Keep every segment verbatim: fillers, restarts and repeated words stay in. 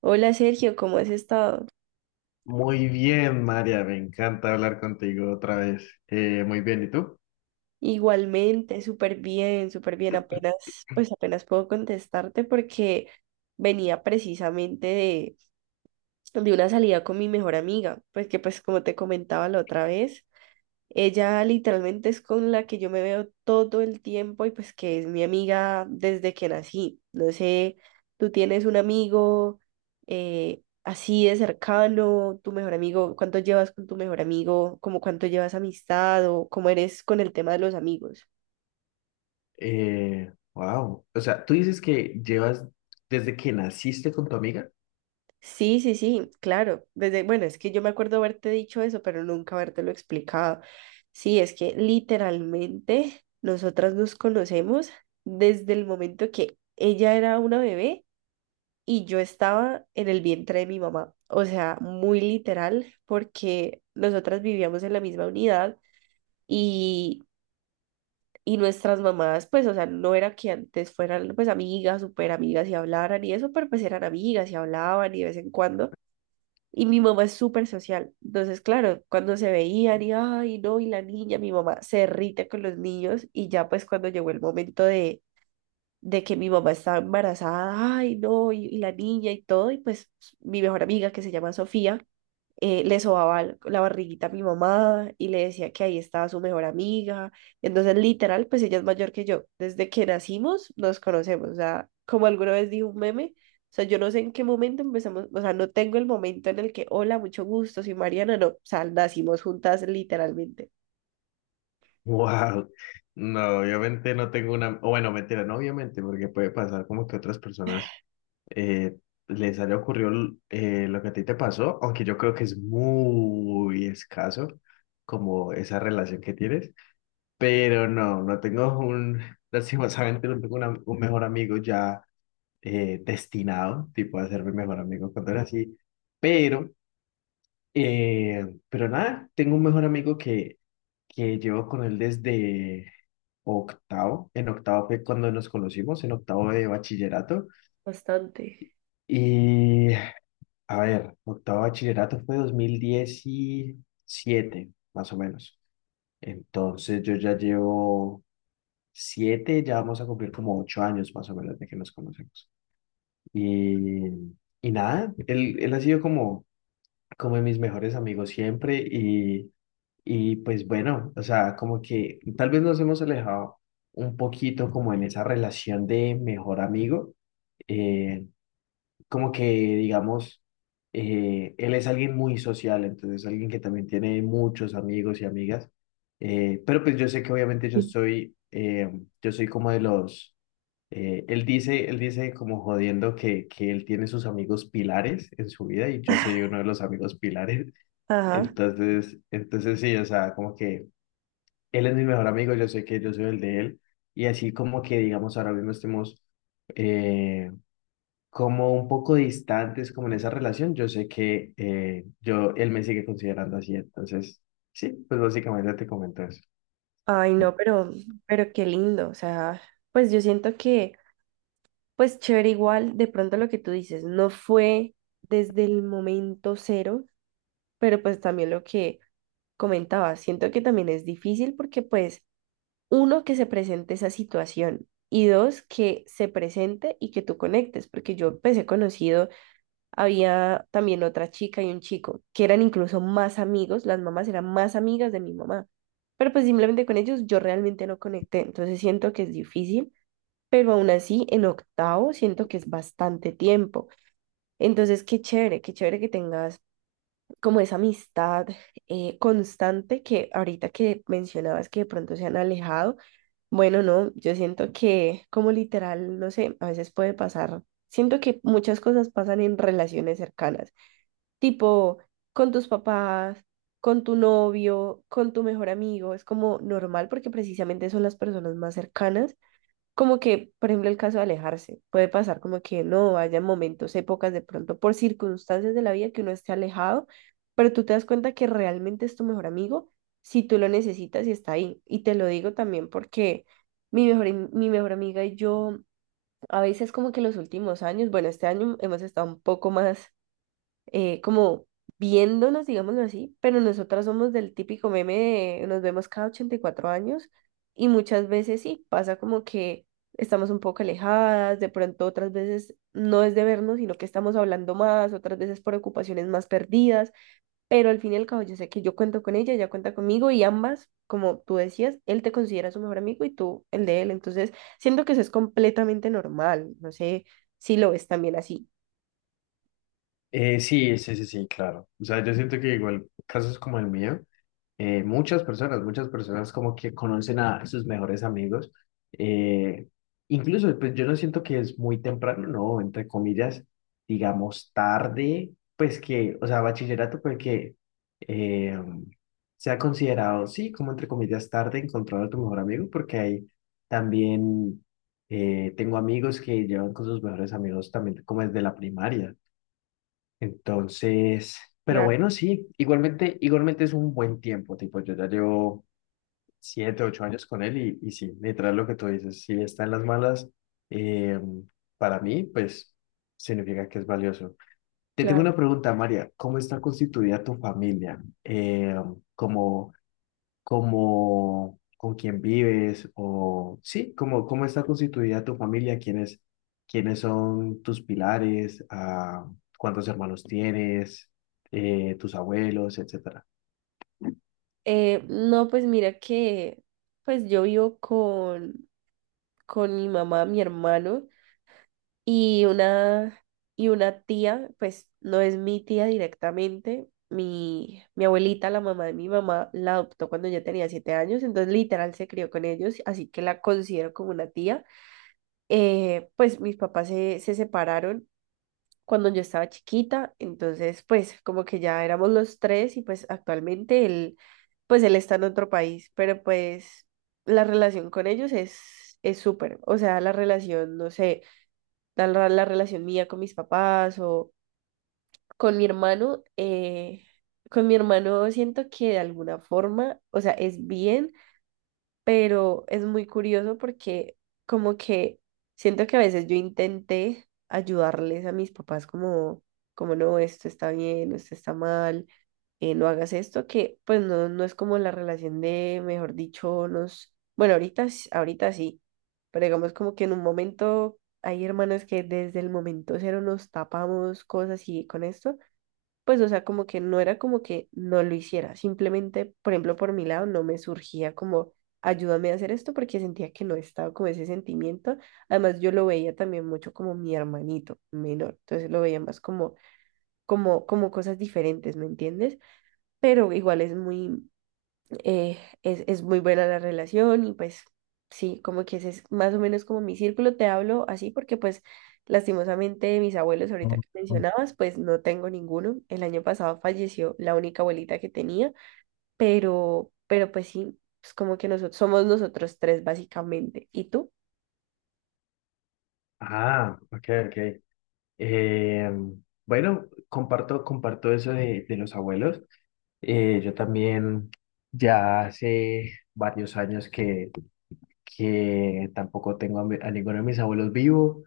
Hola Sergio, ¿cómo has estado? Muy bien, María, me encanta hablar contigo otra vez. Eh, muy bien, ¿y tú? Igualmente, súper bien, súper bien. Apenas, pues apenas puedo contestarte porque venía precisamente de, de una salida con mi mejor amiga, pues que pues como te comentaba la otra vez, ella literalmente es con la que yo me veo todo el tiempo y pues que es mi amiga desde que nací. No sé, tú tienes un amigo eh, así de cercano, tu mejor amigo, ¿cuánto llevas con tu mejor amigo? ¿Cómo cuánto llevas amistad o cómo eres con el tema de los amigos? Eh, wow. O sea, tú dices que llevas desde que naciste con tu amiga. Sí, sí, sí, claro. Desde, bueno, es que yo me acuerdo haberte dicho eso, pero nunca habértelo explicado. Sí, es que literalmente nosotras nos conocemos desde el momento que ella era una bebé y yo estaba en el vientre de mi mamá. O sea, muy literal, porque nosotras vivíamos en la misma unidad y, y nuestras mamás, pues, o sea, no era que antes fueran pues amigas, súper amigas y hablaran y eso, pero pues eran amigas y hablaban y de vez en cuando, y mi mamá es súper social. Entonces, claro, cuando se veían y, ay, no, y la niña, mi mamá se irrita con los niños, y ya pues cuando llegó el momento de, de que mi mamá estaba embarazada, ay, no, y, y la niña y todo, y pues mi mejor amiga, que se llama Sofía, eh, le sobaba l- la barriguita a mi mamá y le decía que ahí estaba su mejor amiga. Entonces, literal, pues ella es mayor que yo. Desde que nacimos nos conocemos. O sea, como alguna vez dijo un meme, o sea, yo no sé en qué momento empezamos, o sea, no tengo el momento en el que, hola, mucho gusto, soy Mariana, no, o sea, nacimos juntas literalmente. Wow. No, obviamente no tengo una. o bueno, mentira, no, obviamente, porque puede pasar como que otras personas eh, les haya ocurrido eh, lo que a ti te pasó, aunque yo creo que es muy escaso como esa relación que tienes. Pero no, no tengo un. Lastimosamente, no tengo una- un mejor amigo ya eh, destinado, tipo, a ser mi mejor amigo cuando era así. Pero, eh, pero nada, tengo un mejor amigo que, que llevo con él desde octavo. En octavo fue cuando nos conocimos, en octavo de bachillerato. Bastante. Y, a ver, octavo de bachillerato fue dos mil diecisiete más o menos. Entonces yo ya llevo siete, ya vamos a cumplir como ocho años más o menos de que nos conocemos. Y, y nada, él, él ha sido como, como de mis mejores amigos siempre y, y pues bueno, o sea, como que tal vez nos hemos alejado un poquito como en esa relación de mejor amigo, eh, como que digamos, eh, él es alguien muy social, entonces alguien que también tiene muchos amigos y amigas, eh, pero pues yo sé que obviamente yo Sí. soy, eh, yo soy como de los, eh, él dice, él dice como jodiendo que, que él tiene sus amigos pilares en su vida y yo soy uno de los amigos pilares. Ajá. Entonces, entonces sí, o sea, como que él es mi mejor amigo, yo sé que yo soy el de él. Y así como que, digamos, ahora mismo estemos eh, como un poco distantes como en esa relación, yo sé que eh, yo, él me sigue considerando así. Entonces, sí, pues básicamente te comento eso. Ay, no, pero, pero qué lindo. O sea, pues yo siento que pues chévere igual, de pronto lo que tú dices, no fue desde el momento cero, pero pues también lo que comentaba, siento que también es difícil porque pues uno que se presente esa situación y dos que se presente y que tú conectes, porque yo empecé conocido, había también otra chica y un chico que eran incluso más amigos, las mamás eran más amigas de mi mamá, pero pues simplemente con ellos yo realmente no conecté, entonces siento que es difícil, pero aún así en octavo siento que es bastante tiempo. Entonces, qué chévere, qué chévere que tengas como esa amistad eh, constante. Que ahorita que mencionabas que de pronto se han alejado, bueno, no, yo siento que como literal, no sé, a veces puede pasar, siento que muchas cosas pasan en relaciones cercanas, tipo con tus papás, con tu novio, con tu mejor amigo, es como normal porque precisamente son las personas más cercanas. Como que, por ejemplo, el caso de alejarse, puede pasar como que no haya momentos, épocas de pronto, por circunstancias de la vida, que uno esté alejado, pero tú te das cuenta que realmente es tu mejor amigo si tú lo necesitas y está ahí. Y te lo digo también porque mi mejor, am- mi mejor amiga y yo, a veces como que los últimos años, bueno, este año hemos estado un poco más eh, como viéndonos, digámoslo así, pero nosotras somos del típico meme de nos vemos cada ochenta y cuatro años, y muchas veces sí, pasa como que estamos un poco alejadas, de pronto otras veces no es de vernos, sino que estamos hablando más, otras veces por ocupaciones más perdidas, pero al fin y al cabo yo sé que yo cuento con ella, ella cuenta conmigo y ambas, como tú decías, él te considera su mejor amigo y tú el de él, entonces siento que eso es completamente normal, no sé si lo ves también así. Eh, sí, sí, sí, sí, claro. O sea, yo siento que igual casos como el mío, eh, muchas personas, muchas personas como que conocen a sus mejores amigos. eh, incluso, pues yo no siento que es muy temprano, no, entre comillas, digamos tarde, pues que, o sea, bachillerato, pues que eh, sea considerado, sí, como entre comillas tarde encontrar a tu mejor amigo, porque hay también, eh, tengo amigos que llevan con sus mejores amigos también como desde la primaria. Entonces, pero Claro. bueno, sí, igualmente, igualmente es un buen tiempo, tipo, yo ya llevo siete, ocho años con él y, y sí, literal lo que tú dices, si está en las malas, eh, para mí, pues significa que es valioso. Te tengo Claro. una pregunta, María, ¿cómo está constituida tu familia? Eh, como como con quién vives o sí, como cómo está constituida tu familia, quiénes, quiénes son tus pilares, ah, cuántos hermanos tienes, eh, tus abuelos, etcétera. Eh, no, pues mira que pues yo vivo con, con mi mamá, mi hermano y una, y una tía, pues no es mi tía directamente. Mi, mi abuelita, la mamá de mi mamá, la adoptó cuando yo tenía siete años, entonces literal se crió con ellos, así que la considero como una tía. Eh, pues mis papás se, se separaron cuando yo estaba chiquita, entonces pues como que ya éramos los tres, y pues actualmente él, pues él está en otro país, pero pues la relación con ellos es es súper, o sea, la relación, no sé, la, la- la relación mía con mis papás o con mi hermano, eh, con mi hermano siento que de alguna forma, o sea, es bien, pero es muy curioso porque como que siento que a veces yo intenté ayudarles a mis papás como, como no, esto está bien, esto está mal, eh, no hagas esto. Que pues no, no es como la relación de, mejor dicho, nos, bueno, ahorita, s- ahorita sí, pero digamos como que en un momento hay hermanos que desde el momento cero nos tapamos cosas, y con esto pues, o sea, como que no era como que no lo hiciera, simplemente, por ejemplo, por mi lado no me surgía como ayúdame a hacer esto, porque sentía que no estaba como ese sentimiento. Además, yo lo veía también mucho como mi hermanito menor, entonces lo veía más como, como, como cosas diferentes, ¿me entiendes? Pero igual es muy, eh, es, es, muy buena la relación. Y pues sí, como que ese es más o menos como mi círculo, te hablo así porque pues lastimosamente mis abuelos, ahorita Oh, que oh. mencionabas, pues no tengo ninguno. El año pasado falleció la única abuelita que tenía, pero, pero, pues sí, pues como que nosotros somos nosotros tres básicamente. ¿Y tú? Ah, ok, ok. Eh, bueno, comparto, comparto eso de, de los abuelos. Eh, yo también ya hace varios años que, que tampoco tengo a, mi- a ninguno de mis abuelos vivo.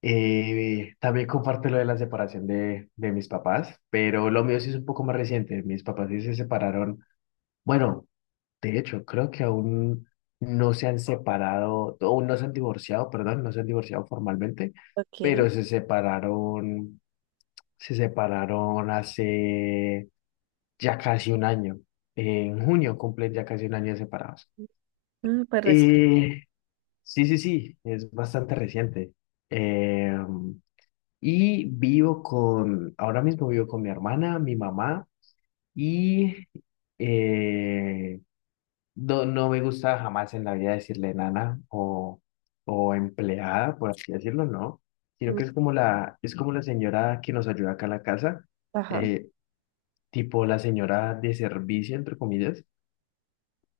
Eh, también comparto lo de la separación de, de mis papás, pero lo mío sí es un poco más reciente. Mis papás sí se separaron. Bueno, de hecho, creo que aún no se han separado, aún no se han divorciado, perdón, no se han divorciado formalmente, Ok. pero se separaron, se separaron hace ya casi un año. En junio cumplen ya casi un año de separados. Mm, pues recién. Eh, sí, sí, sí, es bastante reciente. Eh, Y vivo con, ahora mismo vivo con mi hermana, mi mamá y eh, no, no me gusta jamás en la vida decirle nana o, o empleada, por así decirlo, no, sino que Mm. es como la, es como la señora que nos ayuda acá en la casa, Ajá. eh, tipo la señora de servicio, entre comillas.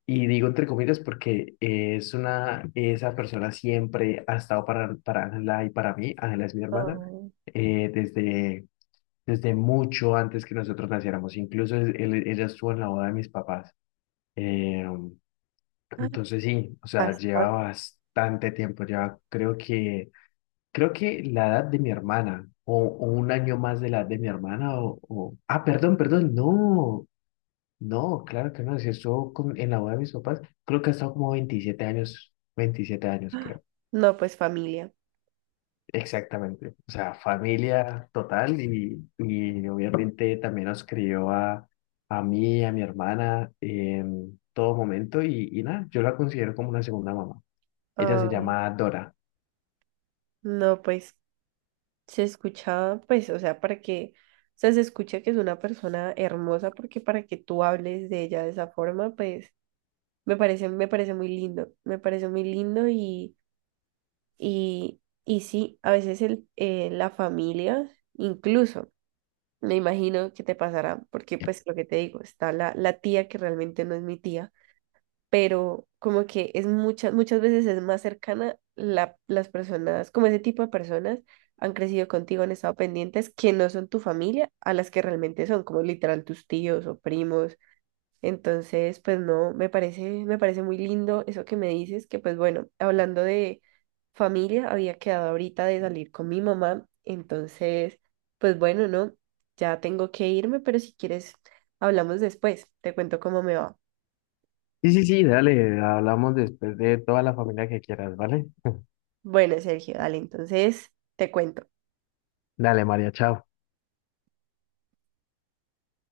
Y digo entre comillas porque es una, esa persona siempre ha estado para, para Ángela y para mí, Ángela es mi hermana, Oh. eh, desde desde mucho antes que nosotros naciéramos. Incluso es- él- ella estuvo en la boda de mis papás. Eh, Ah, entonces sí, o sea, lleva bastante. bastante tiempo. Lleva, creo que, creo que la edad de mi hermana o, o un año más de la edad de mi hermana o, o- ah, perdón, perdón, no, no, claro que no. Si estuvo con- en la boda de mis papás, creo que ha estado como veintisiete años, veintisiete años, creo. No, pues familia. Exactamente, o sea, familia total y, y obviamente también nos crió a, a mí, a mi hermana en todo momento y, y nada, yo la considero como una segunda mamá. Ella se Ay, llama Dora. no, pues se escucha, pues, o sea, para que, o sea, se escucha que es una persona hermosa, porque para que tú hables de ella de esa forma, pues me parece, me parece muy lindo, me parece muy lindo. Y, y, y sí, a veces el, eh, la familia, incluso, me imagino que te pasará, porque pues lo que te digo, está la, la tía, que realmente no es mi tía, pero como que es muchas, muchas veces es más cercana la, las personas, como ese tipo de personas han crecido contigo, han estado pendientes, que no son tu familia, a las que realmente son, como literal tus tíos o primos. Entonces, pues no, me parece, me parece muy lindo eso que me dices. Que pues bueno, hablando de familia, había quedado ahorita de salir con mi mamá, entonces pues bueno, no, ya tengo que irme, pero si quieres, hablamos después, te cuento cómo me va. Sí, sí, sí, dale, hablamos después de toda la familia que quieras, ¿vale? Bueno, Sergio, dale, entonces te cuento. Dale, María, chao.